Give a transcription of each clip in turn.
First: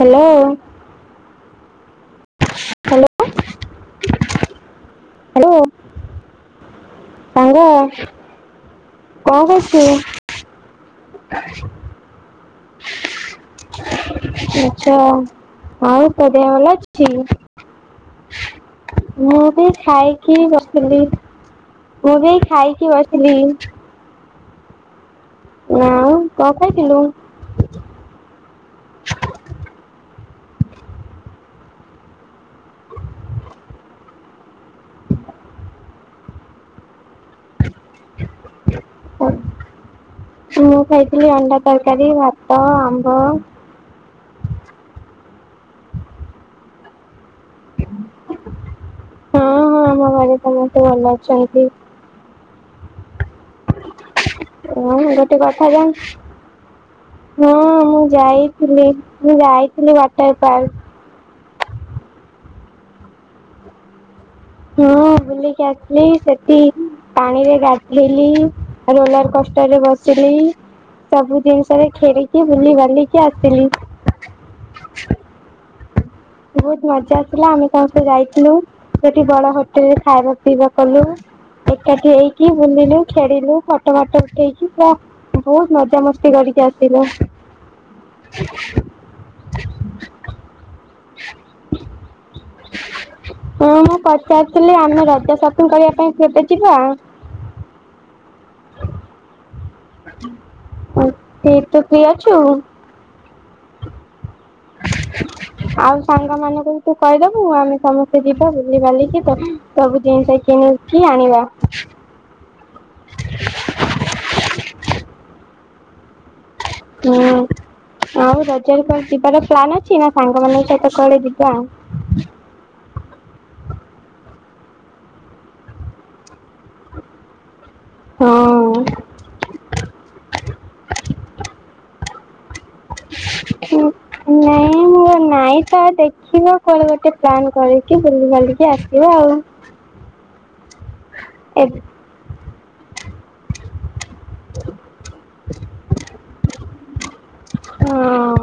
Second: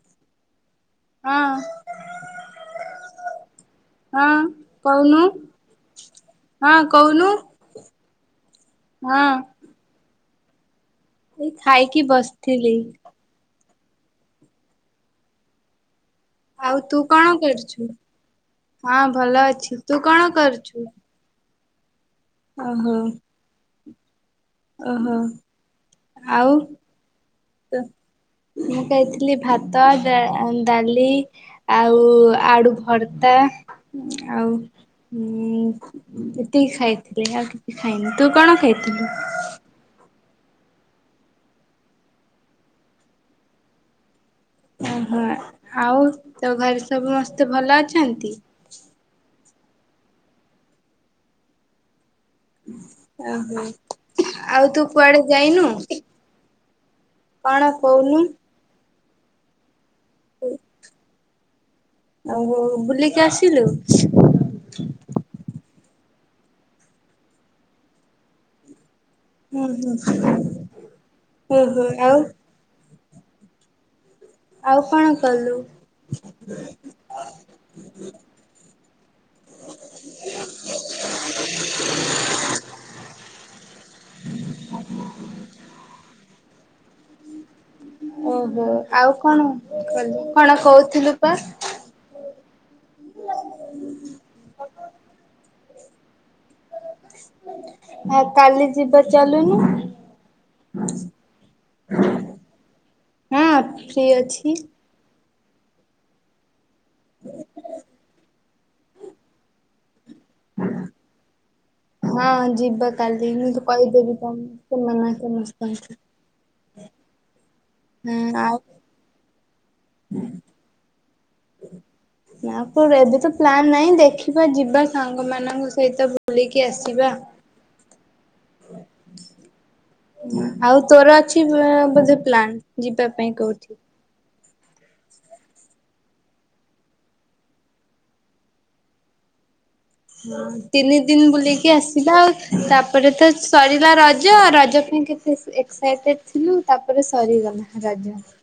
Hello. ହଁ। Hello. ହଁ କହୁନୁ ହଁ କହୁନୁ। ହଁ। କଁ କରଚୁ? ଏଇ ଖାଇକି ବସଥିଲି। ଆଚ୍ଛା ଆଉ ତୋ ଦେହ ଭଲ ଆଉ ତୁ ଅଛି? କଣ କରୁଛୁ? ହଁ ଭଲ ମୁଁ ବି ଅଛି ତୁ କଣ ଖାଇକି କରୁଛୁ? ବସତିଲି। ମୁଁ ବି ଏଇ ଖାଇକି ବସିଲି। ଅହ। ନାଁ ମ କଁ ଖାଇଥିଲୁ? ତ ମୁଁ ଖାଇଥିଲି ଭାତ, ଡା ଦାଲି ଆଉ ଆଳୁ ଭର୍ତା‌ ଆଉ ଉଁ ଏତିକି ଖାଇଥିଲି ଆଉ କିଛି ଖାଇନି। ତୁ କଣ ଖାଇ ଓ ମୁଁ ଖାଇଥିଲି ଅଣ୍ଡା ତରକାରୀ, ଭାତ, ଆମ୍ବ। ଅହ ଆଉ ତୋ ଘରେ ସମସ୍ତେ ଭଲ ଅଛନ୍ତି? ହଁ ହଁ ଆମ ଘରେ ସମସ୍ତେ ଭଲ ଅଛନ୍ତି। ଅହୋ। ଅଁ ହଁ ଗୋଟେ କଥା ଜାଣ୍ କଣ ହଁ ମୁଁ କହୁନୁ? ଯାଇ ଥିଲି ମୁଁ ଯାଇଥିଲି ୱାଟର୍ ପାର୍। ଆଉ ବୁଲିକି ଆସିଲୁ? ହଁ ବୁଲିକି ଆସଲି ସେଠି ପାଣିରେ ଗାଧେଇଲି ରୋଲର କୋଷ୍ଟରେ ହୁଁ ବସିଲି। ସବୁ ଓହୋ ଜିନିଷରେ ଆଉ ଖେଳିକି ବୁଲି ବାଲିକି ଆସିଲି। ଆଉ କଣ କଲୁ? ବୋହୁତ ମଜା ଆସିଲା। ଆମେ ସମସ୍ତେ ଯାଇଥିଲୁ ସେଠି ବଡ ହୋଟେଲରେ ଖାଇବା ପିଇବା କଲୁ। ଏକାଠି ହେଇକି ବୁଲିଲୁ ଖେଳିଲୁ ଫଟ ମଟ ଉଠେଇକି ପୁରା ବୋହୁତ ମଜାମସ୍ତି କରିକି ଆସିଲ? ଓହୋ ଆଉ କଣ କଲୁ କଣ କହୁଥିଲୁପା? [inaudible] ହଁ ମୁଁ ପଚାରିଥିଲି ଆମେ ରଜ ସପିଂଗ୍ କରିବା ପାଇଁ କେବେ ଯିବା? ଆ କାଲି ଯିବା ଚାଲୁନୁ। ଉଁ ତୁ ଫ୍ରି ଅଛୁ? ହୁଁ ଫ୍ରି ଅଛି। ଆଉ ସାଙ୍ଗ ମାନଙ୍କୁବି ତୁକହିଦବୁ ଆମେ ସମସ୍ତେ ଯିବା ବୁଲି ବାଲିକି ତ ସବୁ ଜିନିଷ କିଣିକି ଆଣିବା। ହଁ ଯିବା କାଲି ମୁଁତ କହିଦେବି କଣ ସେମାନେ ସମସ୍ତଙ୍କୁ। ହୁଁ ଆଉ ରଜରେ କୁଆଡ଼େ ଯିବାର ପ୍ଲାନ୍ ଅ ଛି ନାକଣ ସାଙ୍ଗମାନଙ୍କ ସହିତ କୁଆଡ଼େ ଯିବ? ନାପ ଏବେତ ପ୍ଲାନ୍ ନାହିଁ ଦେଖିବା ଯିବା ସାଙ୍ଗମାନଙ୍କ ସହିତ ବୁଲିକି ଆସିବା। [inaudible] ଆଉ ତୋର ଅଛି ବ ବୋଧେ ପ୍ଲାନ୍? ଯିବା ପାଇଁ କଉଠି? ନାଇଁ ମୁଁ ନାଇଁତ ଦେଖିବା କୁଆଡ଼େ ଗୋଟେ ପ୍ଲାନ୍ କରିକି ବୁଲି ବାଲିକି ଆସିବା ଆଉ। ତିନି ଦିନି ବୁଲିକି ଏବେ ଆସିବା ଆଉ ତାପରେତ ସରିଲା ର ଜ ରଜ ପାଇଁ କେତେ ଏକ୍ସାଇଟେଡ ଥିଲୁ ତାପରେ ସରିଗଲା ରଜ। ହଁ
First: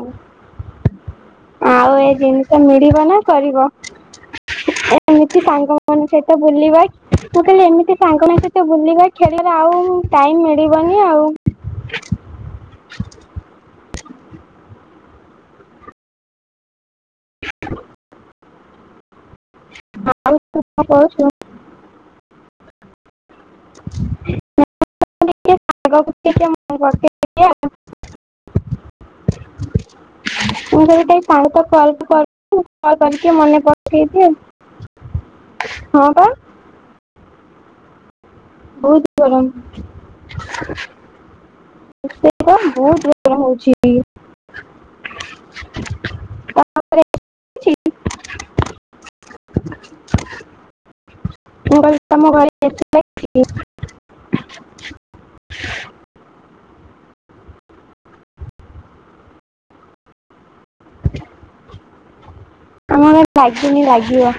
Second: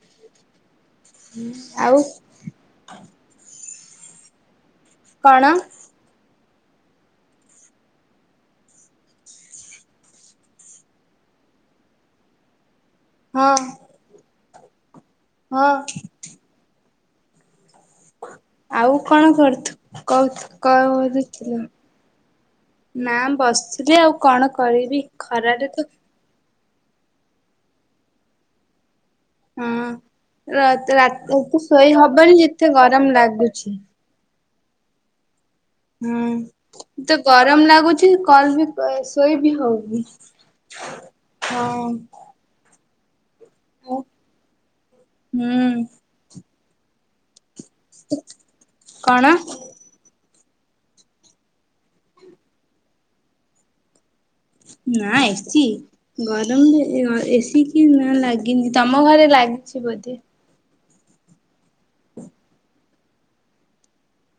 ଆଉ ତ ମିଳିବନା କରିବ ଏମିତି କଣ ସାଙ୍ଗ ଙ୍କ ସହିତ ବୁଲିବା, ତୁଖାଲି ଏମିତି ସାଙ୍ଗ ମାନଙ୍କ ସହିତ ବୁଲିବା ଖେଲିବା ଆଉ ଟାଇମ୍ ମିଳିବନି ଆଉ। ହଁ। ହଁ। ଆଉ କଣ କରୁୁ କହୁ ଆଉ କଣ କହୁଛୁ କରୁଥିଲୁ? ନା ବସିଥିଲି ଆଉ କଣ କରିବି ଟିକେ ଖରାରେ ତ [unintelligible] ହୁଁ। ରା ମୁଁ ତ କହିଲି ଟିକେ ସାଙ୍ଗ ରାତିରେତ ତ କଲ୍ ଶୋଇ ହବନି କରୁ ଯେତେ କଲ୍ ଗରମ କରିକି ମନେ ଲାଗୁଛି। ପକେଇଦିଏ ହଁ ହୁଁ ବା ଏତେ ଗରମ ଲାଗୁଚି କଲବି ବହୁତ ଗରମ ଶୋଇବି ହଉନି ହଁ। କଣ ବହୁତ୍ ଗରମ ହଉଚି ଏଠି। ହୁଁ। ତମ ଘରେ ହେଇଛି? କଣ? ମୁ କହିଲି ତମ ଘରେ [unintelligible] ନା ଏସି। ଗରମରେ ଏ ସି କି ନାଲାଗିନି ତମ ଘରେ ଲାଗିଚି ବୋଧେ? [inaudible] ଆମ ଘରେ ଲାଗିନି ଲାଗିବ।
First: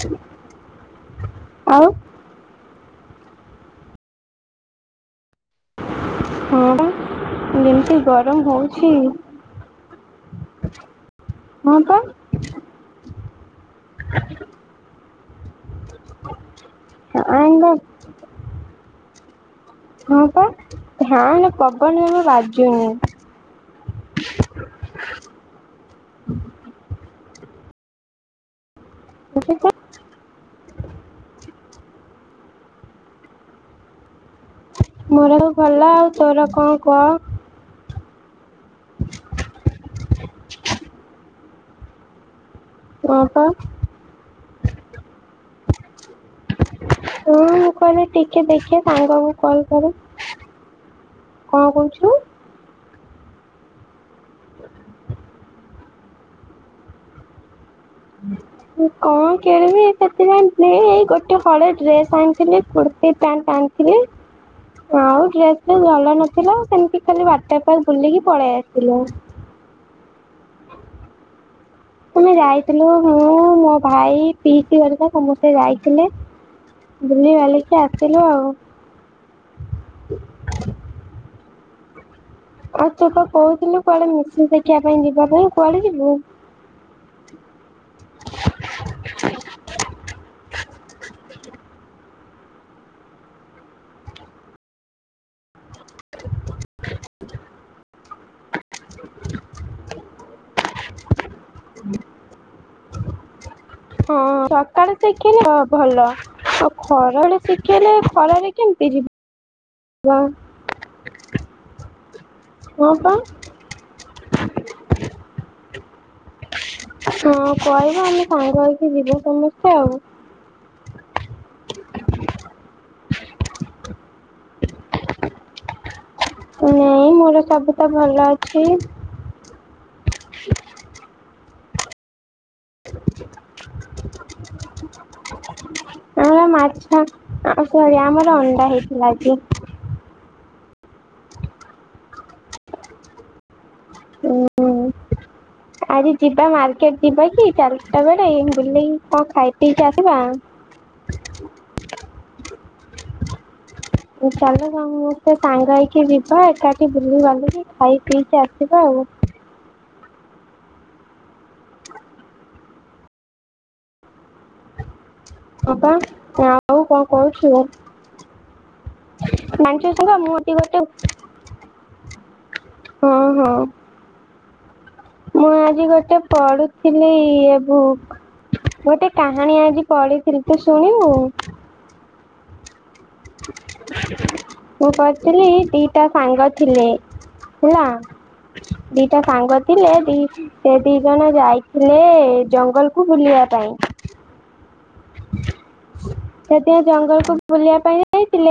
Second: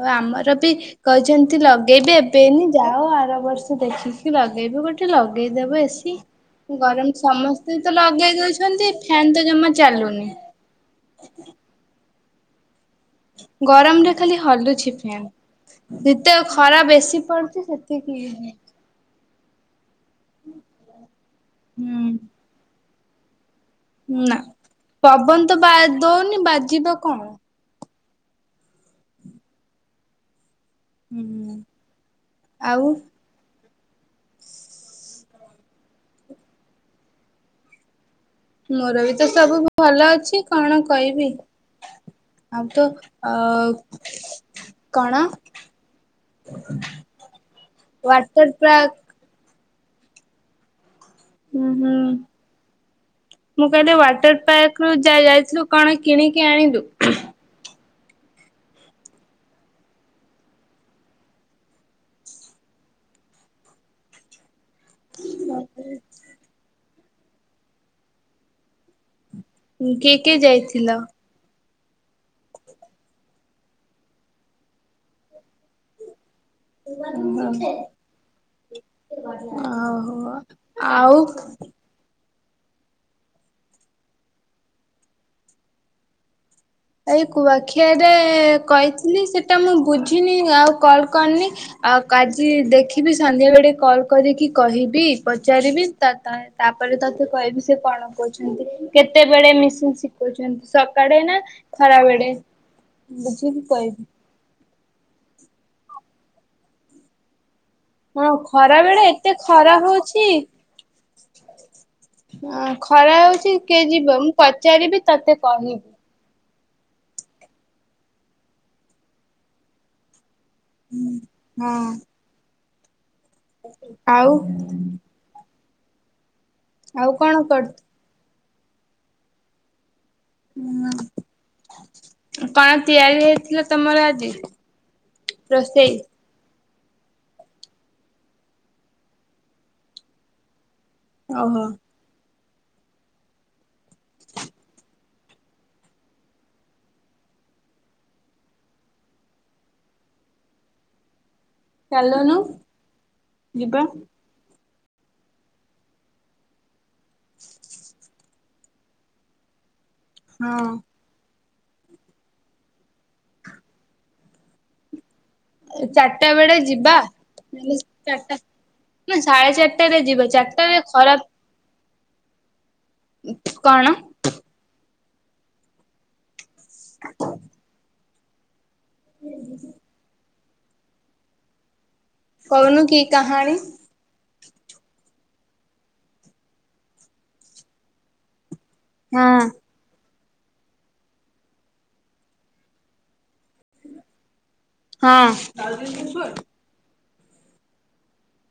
ଓଉ ଆମରବି କହିଚନ୍ତି ଆଉ ଲଗେଇବେ ପେନି ଯାଅ ଆର ବର୍ଷ ଦେଖିକି ଲଗେଇବେ ଗୋଟେ ଲଗେଇଦେବେ ଏ ସି। ହଁ ବା ଗରମ ସମସ୍ତେତ ଯେମିତି ଲଗେଇ ଗରମ ହଉଛି ଦଉଛନ୍ତି ଫ୍ୟାନତ ଜମା ଚାଲୁନି। ହଁ ପା। ଗରମ ରେ ଖାଲି ହଲୁଚି ଫ୍ୟାନ୍ ଯେତେ ଖରା ବେଶୀ ଫ୍ୟାନ୍ ପଡୁଚି ର ସେତିକି ହୁ ହଁ। ହଁ ପା ଫ୍ୟାନ ପବନ ଜମା ବାଜୁନି। ନା। ପବନ ତ ବା ଦଉନି ବାଜିବ କଣ? [unintelligible] ହୁଁ ଆଉ ମୋର ଭଲ ଆଉ ତୋର କଁ କଅ? ମୋର ବି ତ ସବୁ ଭଲ ଅଛି କଣ କଇବି? ଆଉ ତୁ ହଁ ଅ ପା କଣ? ହଁ ୱାଟର ପାର୍କ କଲ କର କଣ ହୁଁ ହୁଁ କହୁଚୁ? ମୁଁ କହିଲେ ୱାଟର ପାର୍କ ରୁ ଜା ଯାଇଥିଲୁ କଣ କିଣିକି ଆଣିଲୁ? ମୁଁ କଣ କିଣିବି ସେଥିପାଇ ଏଇ ଗୋଟେ ହଳ ଡ୍ରେସ ଆଣିଥିଲି କୁର୍ତ୍ତୀ ପ୍ୟାଣ୍ଟ ଆଣିଥିଲି। [inaudible] ଆଉ ଡ୍ରେସ ଟ ଭଲ ନଥିଲା ସେମତି ଖାଲି ୱାଟର ପାକ ବୁଲିକି ପଳେଇ ଆସିଲୁ। ଉଁ କିଏ କିଏ ଯାଇଥିଲା? ଆମେ ଯାଇଥିଲୁ ମୁଁ ମୋ ଭାଇ ପିଇସି ହେରିକା ସମସ୍ତେ ଯାଇଥିଲେ। ବୁଲି ବାଲିକି ଆସିଲୁ ଆଉ। ଓହୋ ଆଉ? ଆଉ ତୁ ତ କହୁଥିଲୁ କୁଆଡେ ମିସି ଦେଖିବା ପାଇଁ ଯିବା ପାଇଁ କୁଆଡେ ଯିବୁ? ଏଇ କୁଆଖିଆରେ କହିଥିଲି ସେଇଟା ମୁଁ ବୁଝିନି ଆଉ କଲ୍ କରିନି। ଆଉ ଆଜି ଦେଖିବି ସନ୍ଧ୍ୟା ବେଳେ କଲ କରିକି କହିବି ପଚାରିବି ତାପରେ। ତାପରେ ତୋତେ କହିବି ସେ କଣ କହୁଛନ୍ତି? କେତେବେଳେ ମିସିନ ଶିଖଉଛନ୍ତି ସକାଳେ ନା? ଖରା ବଳେ ବୁଝିବି କହିବି? ହଁ ସକାଳୁ ଦେଖଲି ଭଲ। ଖରବେଳେ ଶିଖେଇଲେ ହଁ ଖରାରେ ଖରା କେମିତି ବେଳେ ଯିବ? ଏତେ ହ ଖରା ହଉଛି କିଏ ଯିବ ମୁଁ ପଚାରିବି ତତେ କହିବି? ହଁ କହିବ ଆମେ ସାଙ୍ଗ ହେଇକି ଯିବା ସମସ୍ତେ ଆଉ। ହଁ ହଁ। [unintelligible] ଆଉ? ନାଇଁ ଆଉ କଣ ମୋର କରୁ ସବୁ ତ ଭଲ ଅଛି। ମୁଁ କଣ ତିଆରି ହେଇଥିଲା ତମର ଆଜି ରୋଷେଇ? ଆମର ମାଛ ସରି ଆମର ଅଣ୍ଡା ହେଇଥିଲା ଆଜି। ଓହୋ। ଉଁ ଆଜି ଯିବା ମାର୍କେଟ ଯିବା କି ଚାରିଟା ବେଳେ ବୁଲେଇି କଣ ଖାଇ ପିଇକି ଆସିବା? ଚାଲୁନୁ ଯିବା। ଚାଲ ସମସ୍ତେ ସାଙ୍ଗ ହେଇକି ଯିବା ଏକାଠି ବୁଲି ଗଲୁନି ଖାଇ ପିଇକି ଆସିବା ଆଉ। ହଁ। ହଁ ପା ଚାରିଟା ବେଳେ ଆଉ କଣ କହୁଛୁ? ଯିବାଲେ ଚାରଟା ନା ସାଢେ ଜାଣିଛୁ ଚାରଟାରେ ସାଙ୍ଗ ଯିବା ମୁଁ ଆଜି ଚାରଟାରେ ଖରା ହୁଁ ହୁଁ। କଣ? ମୁଁ ଆଜି ଗୋଟେ ପଢୁଥିଲି ଇଏ ବୁକ୍। ଗୋଟେ କାହାଣୀ ଆଜି ପଢିଥିଲି ତୁ ଶୁଣିବୁ? କହୁନୁ କି କାହାଣୀ? ମୁଁ କହୁଥିଲି ଦିଟା ସାଙ୍ଗ ଥିଲେ। ହେଲା? ଦିଟା ହଁ ସାଙ୍ଗ ଥିଲେ ଦି ସେ ଦି ଜଣ ଯାଇଥିଲେ ଜଙ୍ଗଲକୁ ବୁଲିବା ପାଇଁ। ହଁ। ସେତେ ଜଙ୍ଗଲକୁ ବୁଲିବା ପାଇଁ ଯାଇଥିଲେ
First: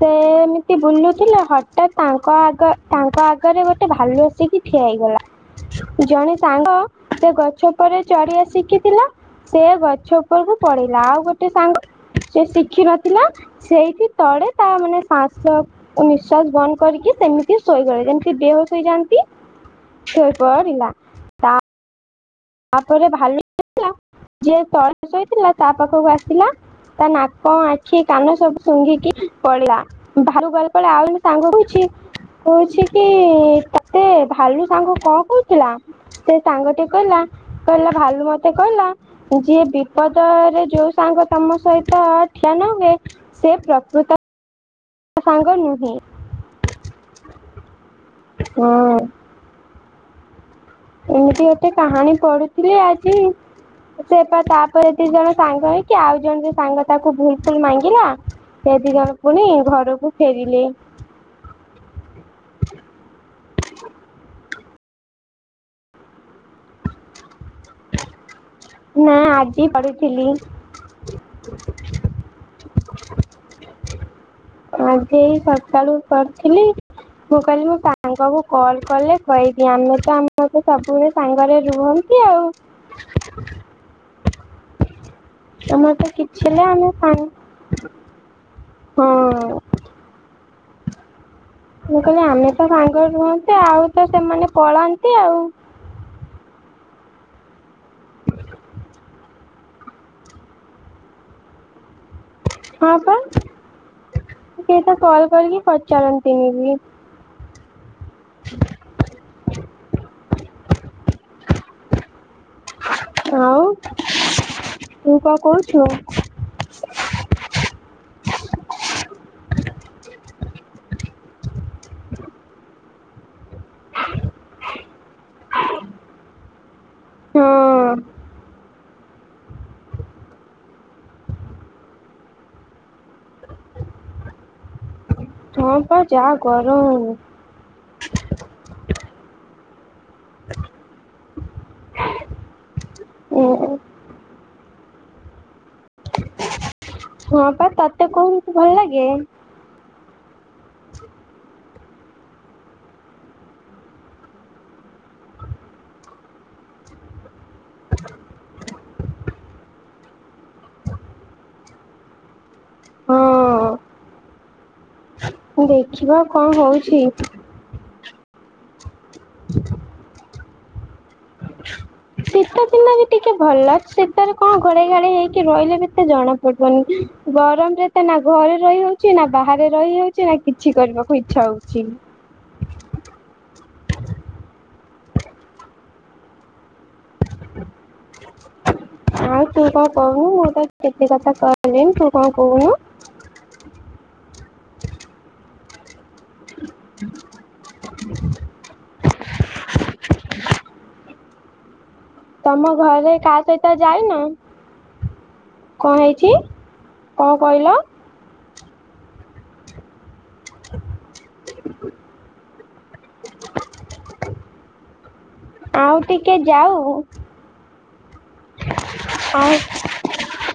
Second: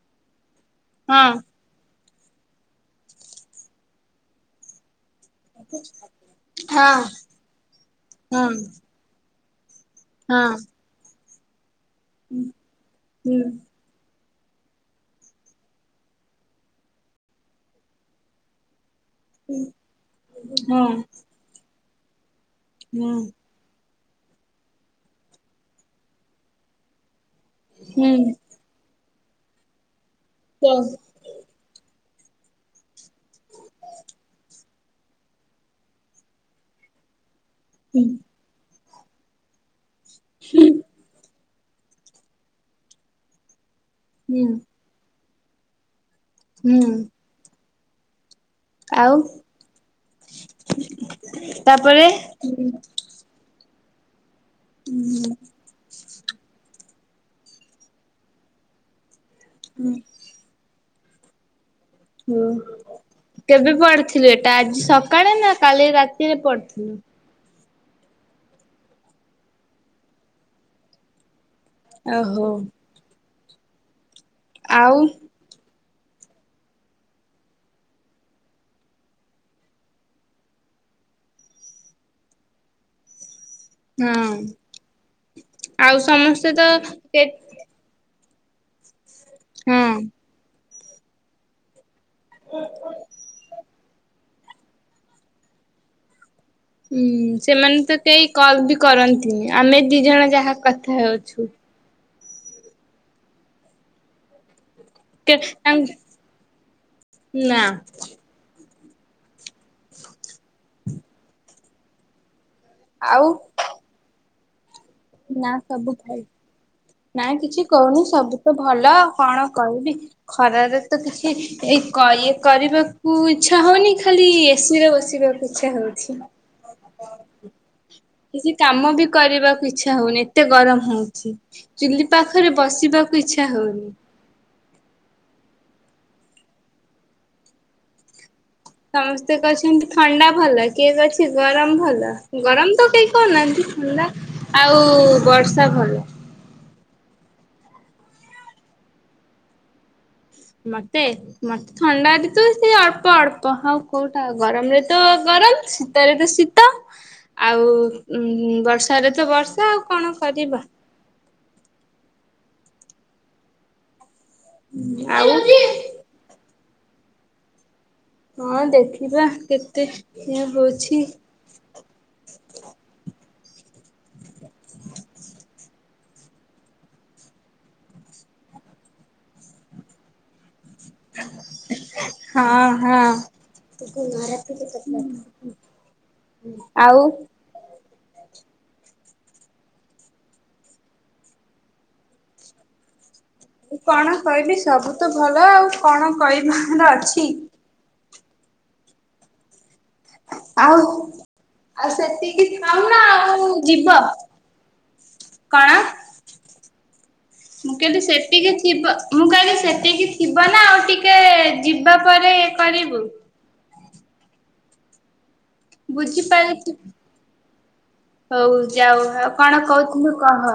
ସେମିତି ହଁ ବୁଲୁଥିଲେ ହ ଠାତ ତାଙ୍କ ଆଗ ତାଙ୍କ ଆଗରେ ଗୋଟେ ଭାଲୁ ସିକି ଠିଆ ହେଇଗଲା ଜଣେ ସାଙ୍ଗ ହଁ ସେ ଗଛ ପଉରେ ଚଢିଆ ହଁ ଶିଖିଥିଲା। ସେ ଗଛ ହଁ ଉପରକୁ ପଳେଇଲା ଆଉ ଗୋଟେ ସାଙ୍ଗ ସେ ଶିଖିନଥିଲା ହୁଁ ସେଇଠି ତଳେ ତା ମାନେ ସାସତ ନିଃଶ୍ଵାସ ବନ୍ଦ କରିକି ସେମିତି ଶୋଇଗଲେ ଯେମିତି ବେହୋସ୍ ହୋଇଯାଆନ୍ତି? ଶୋଇ ହଁ। ପରିଲା। ତାପରେ ଭାଲୁ ହୁଁ ଲା ଯିଏ ତଳେ ଶୋଇଥିଲା ତା ପାଖକୁ ଆସିଲା ତା ନା କ ଆଖି କାନ ସବୁ ଶୁଙ୍ଘିକି ପଳିଲା ଭାଲୁ ଗଲା ହୁଁ ପଳେ ଆଉ ଜଣେ ସାଙ୍ଗ କହୁଛି କହୁଛି କି ତତେ ଭାଲୁ ସାଙ୍ଗ କଣ କହୁଥିଲା ସେ ସାଙ୍ଗ ଟି କହିଲା କହିଲା ହୁଁ ଭାଲୁ ମତେ କହିଲା ଯିଏ ବିପଦରେ ଯୋଉ ସାଙ୍ଗ ତମ ସହି ତ ଠିଆ ନହୁଏ ସେ ପ୍ରକୃତ ହୁଁ। ତା ସାଙ୍ଗ ନୁହେଁ। ହୁଁ। ହଁ। ଆଉ ଏମିତି ଗୋଟେ ତାପରେ କାହାଣୀ ହୁଁ ପଢୁଥିଲି ଆଜି। ସେ ପା ତାପରେ ଦି ଜଣ ସାଙ୍ଗ ହେଇକି ଆଉ ଜଣେ ସାଙ୍ଗ ତାକୁ ଭୁଲ୍ ଫୁଲ୍ ମାଗିଲା ସେ ଦିନ ଜଣ ପୁଣି ହୁଁ ଘରକୁ ଫେରିଲେ। ହୁଁ କେବେ ପଢିଥିଲୁ ଏଟା ଆଜି ସକାଳେ ନା କାଲି ରାତିରେ ପଢିଥିଲୁ? ନା ଆଜି ପଢିଥିଲି। ଆହୋ। ଆଉ ଆଜି ଏଇ ସକାଳୁ ପଢ଼ିଥିଲି। ମୁଁ କହିଲି ମୁଁ ସାଙ୍ଗକୁ କଲ୍ କଲେ କହବି ଆମେ ତ ଆମ ତ ସବୁବେଳେ ସାଙ୍ଗରେ ରୁହନ। କିଏ ଆଉ? ହଁ ତମର ଆଉ ତ ସମସ୍ତେ କିଛି ନାହିଁ ତ ଆମେ କେ ସାଙ୍ଗ। ହଁ। ମୁଁ କହିଲି ଆମେ ତ ସାଙ୍ଗରେ ରୁହନ୍ତେ ଆଉ ତ ସେମାନେ ପଳାନ୍ତି ଆଉ। ହୁଁ ସେମାନେ ତ କେହି କଲ୍ ବି କରନ୍ତିନି ଆମେ ଦି ଜଣ ଯାହା କଥା ହେଉଛୁ। ହଁ ପା ସେ ତ କଲ୍ କେ କରିକି ପଚାରନ୍ତିନି ବି। ନା। [inaudible] ଆଉ? [inaudible] ନା କହୁଛୁ? ସବୁ ଭାଲ ନା କିଛି କହୁନି ସବୁ ତ ଭଲ ଆଉ କଣ କହିବି। ଖରାରେ ତ କିଛି ଏଇ କ ଇଏ କରିବାକୁ ଇଚ୍ଛା ହଉନି ଖାଲି ଏସି ରେ ବସିବାକୁ ଇଚ୍ଛା ହଉଛି। ହଁ। କିଛି କାମ ବି କରିବାକୁ ଇଚ୍ଛା ହଉନି ଏତେ ଗରମ ହେଉଛି। ଚୁଲି ପାଖରେ ବସିବାକୁ ଇଚ୍ଛା ହଉନି। ହଁ ପା ଯାହା ଗରମଉନି। ସମସ୍ତେ କହୁଛନ୍ତି ଥଣ୍ଡା ଭଲ କିଏ କହୁଚି ଗରମ ଭଲ ଗରମ ତ କେହି କହୁନାହାନ୍ତି ଉଁ ଥଣ୍ଡା ଆଉ ବର୍ଷା ଭଲ। ହଁ ପା ତତେ କୋଉ ଋତୁ ଭଲ ଲାଗେ? ମତେ। ମତେ ଥଣ୍ଡାରେ ତ ସେ ଅଳ୍ପ ଅଳ୍ପ ହଉ କୋଉଟା ଗରମରେ ତ ଗରମ ଶୀତରେ ତ ଶୀ ଆଉ ଉଁ ବର୍ଷାରେ ତ ବର୍ଷା ଆଉ କଣ କରିବା? ହଁ ଆ ଦେଖିବା କଁ ହଉଛି। ହଁ ଦେଖିବା କେତେ ଇଏ ହୋଉଛି। ଶୀତ ଦିନ ବି ଟିକେ ଭଲ ଶୀତରେ କଣ ଘୋଡ଼େଇ ଘାଡ଼େଇ ହେଇକି ବଇଲେ ବି ସେ ଜଣା ପଡ଼ିବନି ଗରମ ରେ ତ ନା ଘରେ ରହି ହଉଚି ନା ବାହାରେ ରହି ହଉଚି ନା କିଛି କରିବା ମୋ ଇଚ୍ଛା ହୋଉଚି। ହଁ ହଁ। ଆଉ ଆଉ ତୁ କଁ କହୁନୁ ମୁଁ ତ କେତେ କଥା କହିଲିଇଁ ତୁ କଁ କୋହୁନୁ। କଣ କହିବି ସବୁ ତ ଭଲ ଆଉ କଣ କହିବାର ଅଛି? ଆଉ ଆ ସେତି ତମ ଘରେ କା ସହିତ ଯାଇନ? କଣ? କଁ ହେଇଚି? ମୁଁ କେଦେ ସେ ଟିକେ ଥିବ ମୁଁ କହିଲି ସେତିକି ଥିବ ନା ଆଉ ଟିକେ ଯିବା ପରେ କରିବୁ? [unintelligible] ଆଉ ଟିକେ ବୁଝିପାରିଛୁ ଯାଉ ହଉ ଯାଉ ଆଉ କଣ କହୁଥିଲୁ କହ।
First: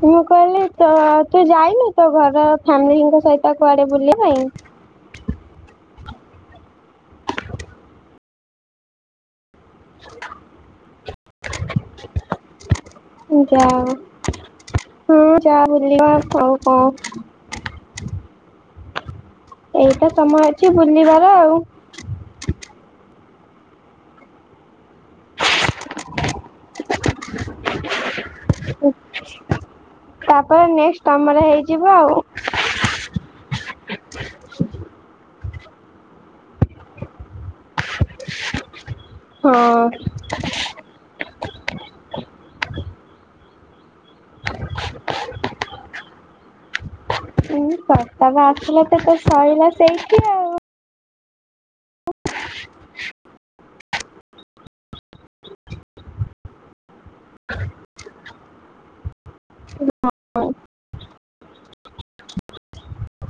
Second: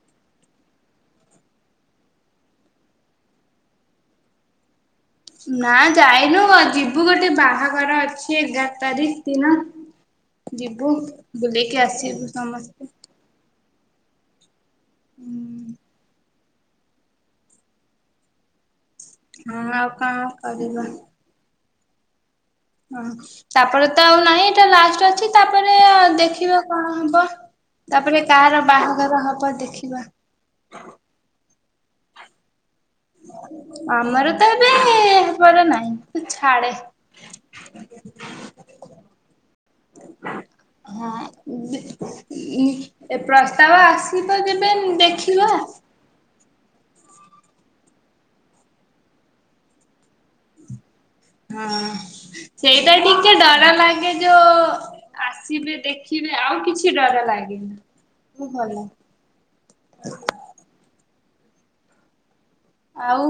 ମୁଁ କହିଲି ତ ତୁ ଯାଇନୁ ତୋ ଘର ଫ୍ୟାମିଲିଙ୍କ ସହିତ କୁଆଡ଼େ ବୁଲିଆ ପାଇଁ? ନାଁ ଯାଇନୁ ଯିବୁ ଗୋଟେ ବାହାଘର ଅଛି ଏଗାର ତାରିକ୍ ଦିନ। ଯିବୁ ବୁଲିକି ଆସିବୁ ସମସ୍ତେ। ଯାଅ ହୁଁ ଯା ବୁଲିବ ଆ‌‌‌ଉ କଁ କଁ? ହଁ ଆଉ କଣ କରିବା? ତ ଆଉ ହଁ ତାପରେ ତ ଆଉ ନାହିଁ ଏଟା ଲାଷ୍ଟ ଅଛି ତାପରେ ଦେଖିବା କଣ ହବ। ତାପରେ କାହାର ବାହାଘର ହବ ଦେଖିବା। ତାପରେ ନେକ୍ସଟ ତମର ହେଇଯିବ ଆଉ। ଆମର ତ ଏବେ ହେବାର ନାହିଁ ତୁ ଛାଡେ ହଁ। ହଁ ଇବି ଇ ଏ ପ୍ରସ୍ତାବ ଆସିବ ଯେବେ ଦେଖିବା। ଉଁ ପ୍ରସ୍ତାବ ଆସିଲା ତୋର ତ ସଇଲା ସେଇଠି ଆଉ। ହଁ ସେଇଟା ଟିକେ ଡର ଲାଗେ ଯୋ ଆସିବେ ଦେଖିବେ ଆଉ କିଛି ଡର ଲାଗେନି ମୁଁ ଭଲ ଉ ହଁ। ଆଉ?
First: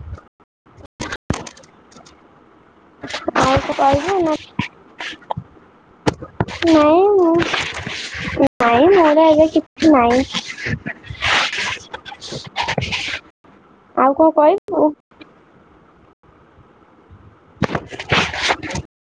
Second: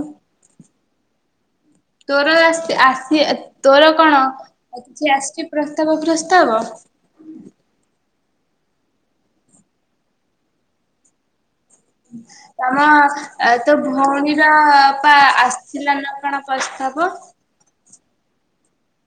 ତୋର ଆସି ଆଶଚି ଆଉ ତୋର କହିବୁ କଣ ନା ଆଜି ଆସିଛି ପ୍ରସ୍ତାବ ଫ୍ରସ୍ତାବ। ନାଇଁ ମୁଁ ନାଇଁ ମୋର ଏବେ କିଛି ନାଇଁ। ତମ ଏ ତୋ ଆଉ କଣ ଭଉଣୀର କହିବୁ? ପା ଆସିଥିଲା ନା କଣ ପ୍ରସ୍ତାବ। [unintelligible]